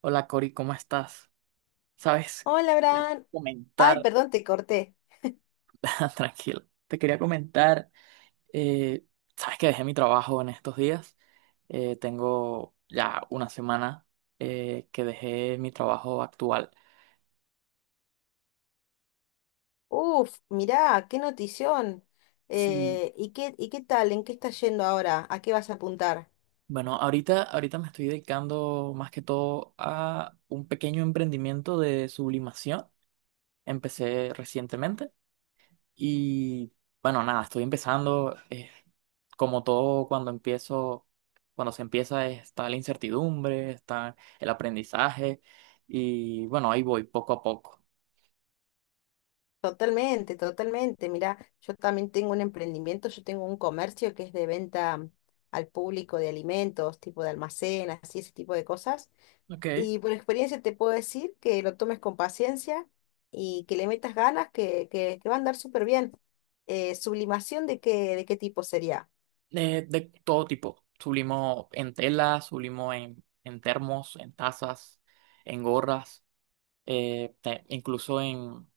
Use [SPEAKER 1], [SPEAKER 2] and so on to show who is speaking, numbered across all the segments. [SPEAKER 1] Hola Cori, ¿cómo estás? Sabes,
[SPEAKER 2] Hola,
[SPEAKER 1] quería
[SPEAKER 2] Abraham. Ay,
[SPEAKER 1] comentar.
[SPEAKER 2] perdón, te corté.
[SPEAKER 1] Tranquilo, te quería comentar, eh, sabes que dejé mi trabajo en estos días. Tengo ya una semana que dejé mi trabajo actual.
[SPEAKER 2] Uf, mirá, qué notición.
[SPEAKER 1] Sí,
[SPEAKER 2] ¿Y qué tal? ¿En qué estás yendo ahora? ¿A qué vas a apuntar?
[SPEAKER 1] bueno, ahorita me estoy dedicando más que todo a un pequeño emprendimiento de sublimación, empecé recientemente. Y bueno, nada, estoy empezando. Como todo, cuando se empieza, está la incertidumbre, está el aprendizaje. Y bueno, ahí voy poco a poco.
[SPEAKER 2] Totalmente, totalmente. Mirá, yo también tengo un emprendimiento, yo tengo un comercio que es de venta al público de alimentos, tipo de almacén, así ese tipo de cosas.
[SPEAKER 1] Ok.
[SPEAKER 2] Y por experiencia te puedo decir que lo tomes con paciencia y que le metas ganas, que va a andar súper bien. ¿Sublimación de qué tipo sería?
[SPEAKER 1] De todo tipo. Sublimo en telas, sublimo en termos, en tazas, en gorras, incluso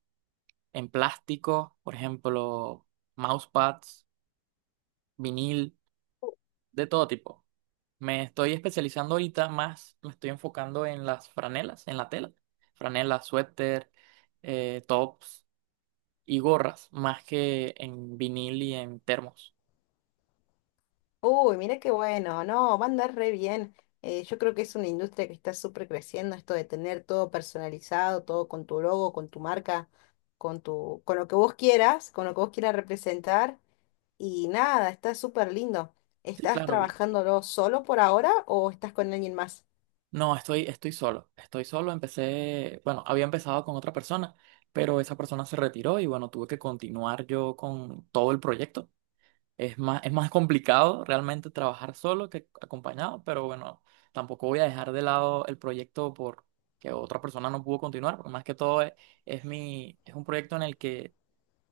[SPEAKER 1] en plástico, por ejemplo, mousepads, vinil, de todo tipo. Me estoy especializando ahorita más, me estoy enfocando en las franelas, en la tela. Franelas, suéter, tops y gorras, más que en vinil y en termos.
[SPEAKER 2] Uy, mira qué bueno, no, va a andar re bien. Yo creo que es una industria que está súper creciendo, esto de tener todo personalizado, todo con tu logo, con tu marca, con lo que vos quieras, con lo que vos quieras representar. Y nada, está súper lindo.
[SPEAKER 1] Sí,
[SPEAKER 2] ¿Estás
[SPEAKER 1] claro, vi.
[SPEAKER 2] trabajándolo solo por ahora o estás con alguien más?
[SPEAKER 1] No, estoy, estoy solo. Estoy solo, empecé, bueno, había empezado con otra persona, pero esa persona se retiró y bueno, tuve que continuar yo con todo el proyecto. Es más complicado realmente trabajar solo que acompañado, pero bueno, tampoco voy a dejar de lado el proyecto por que otra persona no pudo continuar, porque más que todo es mi, es un proyecto en el que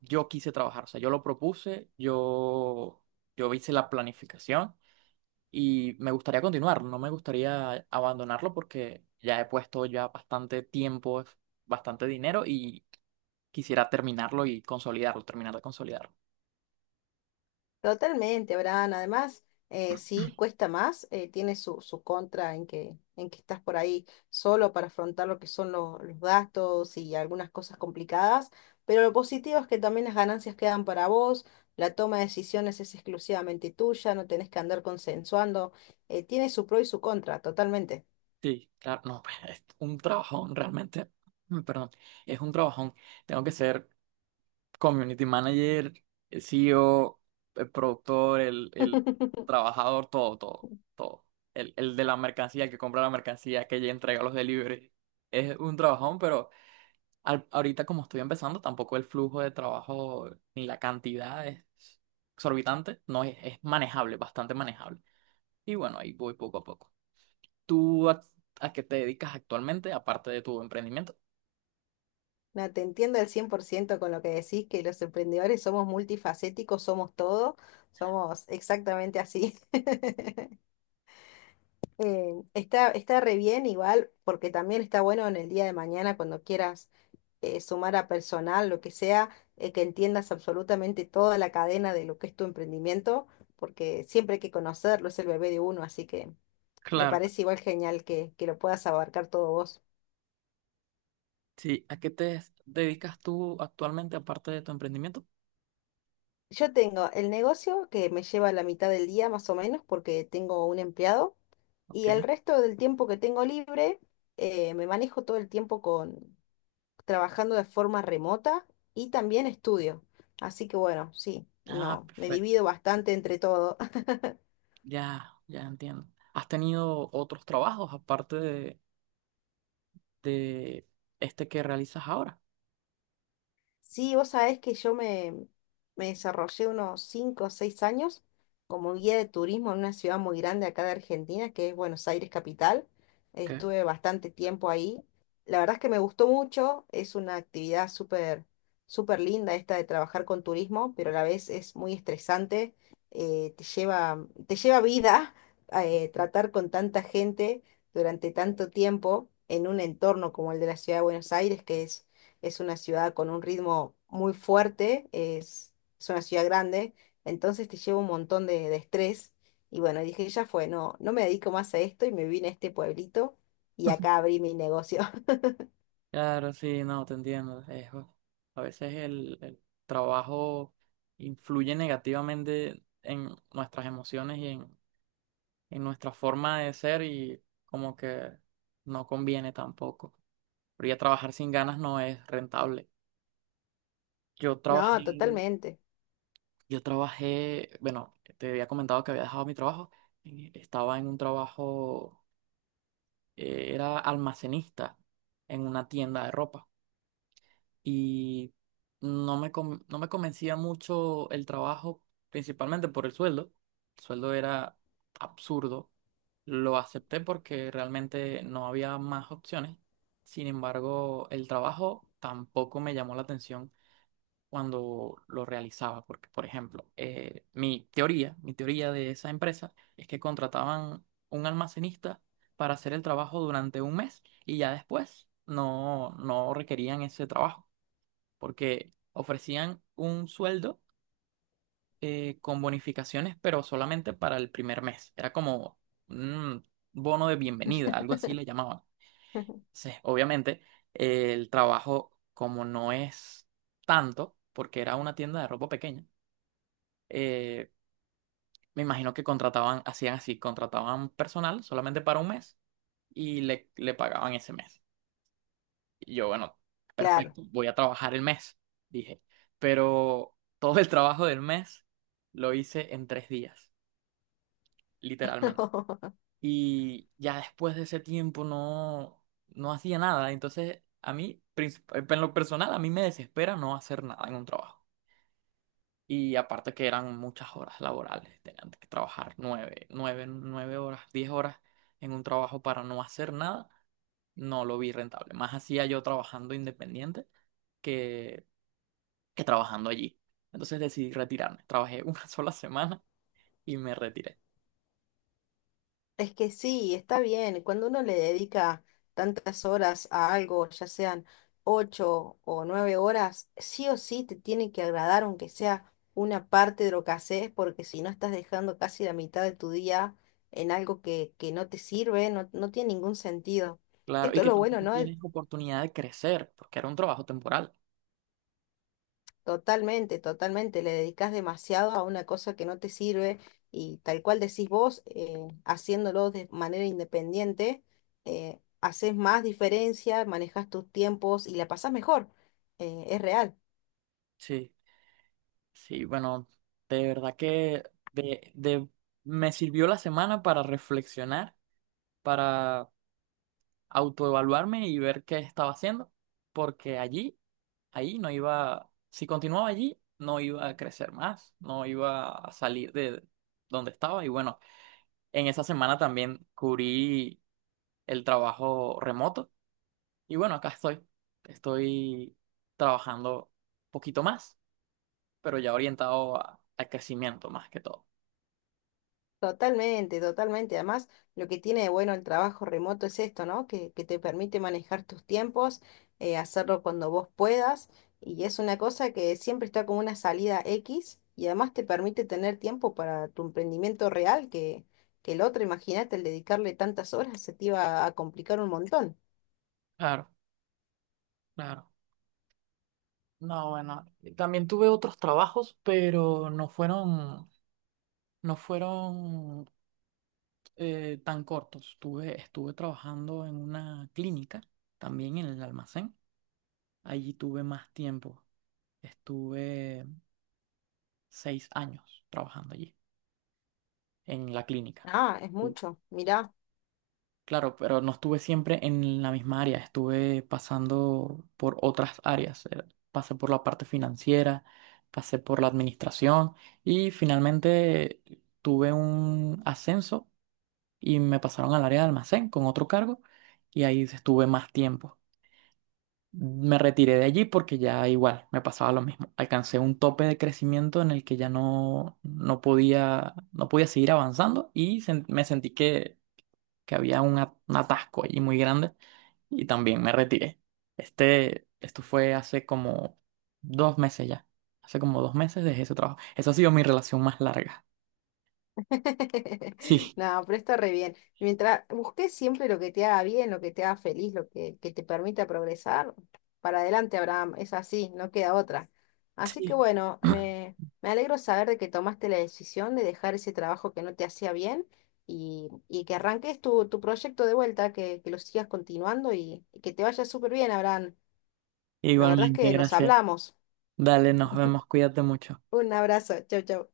[SPEAKER 1] yo quise trabajar, o sea, yo lo propuse, yo hice la planificación y me gustaría continuar, no me gustaría abandonarlo porque ya he puesto ya bastante tiempo, bastante dinero y quisiera terminarlo y consolidarlo, terminar de consolidarlo.
[SPEAKER 2] Totalmente, Abraham. Además, sí, cuesta más, tiene su contra en que estás por ahí solo para afrontar lo que son los gastos y algunas cosas complicadas, pero lo positivo es que también las ganancias quedan para vos, la toma de decisiones es exclusivamente tuya, no tenés que andar consensuando, Tiene su pro y su contra, totalmente.
[SPEAKER 1] Sí, claro, no, pues, es un trabajón realmente. Perdón, es un trabajón. Tengo que ser community manager, el CEO, el productor, el trabajador, todo, todo, todo. El de la mercancía, el que compra la mercancía, que ya entrega los deliveries. Es un trabajón, pero ahorita como estoy empezando, tampoco el flujo de trabajo ni la cantidad es exorbitante, no es, es manejable, bastante manejable. Y bueno, ahí voy poco a poco. ¿Tú a qué te dedicas actualmente, aparte de tu emprendimiento?
[SPEAKER 2] No, te entiendo al 100% con lo que decís, que los emprendedores somos multifacéticos, somos todo, somos exactamente así. Está re bien igual, porque también está bueno en el día de mañana cuando quieras sumar a personal, lo que sea, que entiendas absolutamente toda la cadena de lo que es tu emprendimiento, porque siempre hay que conocerlo, es el bebé de uno, así que me
[SPEAKER 1] Claro,
[SPEAKER 2] parece igual genial que lo puedas abarcar todo vos.
[SPEAKER 1] sí. ¿A qué te dedicas tú actualmente, aparte de tu emprendimiento?
[SPEAKER 2] Yo tengo el negocio que me lleva la mitad del día más o menos, porque tengo un empleado, y
[SPEAKER 1] Ok.
[SPEAKER 2] el resto del tiempo que tengo libre, me manejo todo el tiempo trabajando de forma remota y también estudio. Así que bueno, sí,
[SPEAKER 1] Ah,
[SPEAKER 2] no, me
[SPEAKER 1] perfecto.
[SPEAKER 2] divido bastante entre todo.
[SPEAKER 1] Ya, ya entiendo. ¿Has tenido otros trabajos aparte de este que realizas ahora?
[SPEAKER 2] Sí, vos sabés que yo me desarrollé unos 5 o 6 años como guía de turismo en una ciudad muy grande acá de Argentina, que es Buenos Aires capital.
[SPEAKER 1] Ok.
[SPEAKER 2] Estuve bastante tiempo ahí. La verdad es que me gustó mucho, es una actividad súper súper linda esta de trabajar con turismo, pero a la vez es muy estresante, te lleva vida tratar con tanta gente durante tanto tiempo en un entorno como el de la ciudad de Buenos Aires, que es una ciudad con un ritmo muy fuerte, es una ciudad grande, entonces te lleva un montón de estrés. Y bueno, dije, ya fue, no, no me dedico más a esto y me vine a este pueblito y acá abrí mi negocio.
[SPEAKER 1] Claro, sí, no, te entiendo. A veces el trabajo influye negativamente en nuestras emociones y en nuestra forma de ser y como que no conviene tampoco. Pero ya trabajar sin ganas no es rentable. Yo trabajé,
[SPEAKER 2] No, totalmente,
[SPEAKER 1] yo trabajé, bueno, te había comentado que había dejado mi trabajo. Estaba en un trabajo, era almacenista en una tienda de ropa. Y no me, no me convencía mucho el trabajo, principalmente por el sueldo. El sueldo era absurdo. Lo acepté porque realmente no había más opciones. Sin embargo, el trabajo tampoco me llamó la atención cuando lo realizaba, porque, por ejemplo, mi teoría de esa empresa es que contrataban un almacenista para hacer el trabajo durante un mes y ya después no, no requerían ese trabajo porque ofrecían un sueldo con bonificaciones, pero solamente para el primer mes. Era como un bono de bienvenida, algo así le llamaban. Entonces, obviamente, el trabajo, como no es tanto, porque era una tienda de ropa pequeña, eh, me imagino que contrataban, hacían así, contrataban personal solamente para un mes y le pagaban ese mes. Y yo, bueno,
[SPEAKER 2] claro.
[SPEAKER 1] perfecto, voy a trabajar el mes, dije. Pero todo el trabajo del mes lo hice en 3 días, literalmente. Y ya después de ese tiempo no, no hacía nada. Entonces, a mí, en lo personal, a mí me desespera no hacer nada en un trabajo. Y aparte que eran muchas horas laborales, tenían que trabajar 9 horas, 10 horas en un trabajo para no hacer nada, no lo vi rentable. Más hacía yo trabajando independiente que que trabajando allí. Entonces decidí retirarme. Trabajé una sola semana y me retiré.
[SPEAKER 2] Es que sí, está bien. Cuando uno le dedica tantas horas a algo, ya sean 8 o 9 horas, sí o sí te tiene que agradar, aunque sea una parte de lo que haces, porque si no estás dejando casi la mitad de tu día en algo que no te sirve, no, no tiene ningún sentido.
[SPEAKER 1] Claro, y
[SPEAKER 2] Esto es
[SPEAKER 1] que
[SPEAKER 2] lo bueno,
[SPEAKER 1] tampoco
[SPEAKER 2] ¿no?
[SPEAKER 1] tienes oportunidad de crecer, porque era un trabajo temporal.
[SPEAKER 2] Totalmente, totalmente. Le dedicas demasiado a una cosa que no te sirve y tal cual decís vos, haciéndolo de manera independiente, haces más diferencia, manejas tus tiempos y la pasás mejor. Es real.
[SPEAKER 1] Sí, sí, bueno, de verdad que de, de, me sirvió la semana para reflexionar, para autoevaluarme y ver qué estaba haciendo, porque allí, ahí no iba, si continuaba allí, no iba a crecer más, no iba a salir de donde estaba. Y bueno, en esa semana también cubrí el trabajo remoto. Y bueno, acá estoy. Estoy trabajando un poquito más, pero ya orientado al crecimiento más que todo.
[SPEAKER 2] Totalmente, totalmente. Además, lo que tiene de bueno el trabajo remoto es esto, ¿no? Que te permite manejar tus tiempos, hacerlo cuando vos puedas, y es una cosa que siempre está como una salida X, y además te permite tener tiempo para tu emprendimiento real, que el otro, imagínate, el dedicarle tantas horas se te iba a complicar un montón.
[SPEAKER 1] Claro, claro. No, bueno, también tuve otros trabajos, pero no fueron tan cortos. Estuve trabajando en una clínica, también en el almacén. Allí tuve más tiempo. Estuve 6 años trabajando allí, en la clínica.
[SPEAKER 2] Ah, es mucho. Mirá.
[SPEAKER 1] Claro, pero no estuve siempre en la misma área, estuve pasando por otras áreas. Pasé por la parte financiera, pasé por la administración y finalmente tuve un ascenso y me pasaron al área de almacén con otro cargo y ahí estuve más tiempo. Me retiré de allí porque ya igual me pasaba lo mismo. Alcancé un tope de crecimiento en el que ya no, no podía, no podía seguir avanzando y me sentí que había un atasco allí muy grande y también me retiré. Esto fue hace como 2 meses ya. Hace como dos meses dejé ese trabajo. Eso ha sido mi relación más larga. Sí,
[SPEAKER 2] No, pero está re bien. Mientras busques siempre lo que te haga bien, lo que te haga feliz, que te permita progresar, para adelante, Abraham, es así, no queda otra. Así que
[SPEAKER 1] sí.
[SPEAKER 2] bueno, me alegro saber de que tomaste la decisión de dejar ese trabajo que no te hacía bien y que arranques tu proyecto de vuelta, que lo sigas continuando y que te vaya súper bien, Abraham. La verdad es
[SPEAKER 1] Igualmente,
[SPEAKER 2] que nos
[SPEAKER 1] gracias.
[SPEAKER 2] hablamos.
[SPEAKER 1] Dale, nos vemos, cuídate mucho.
[SPEAKER 2] Un abrazo, chau, chau.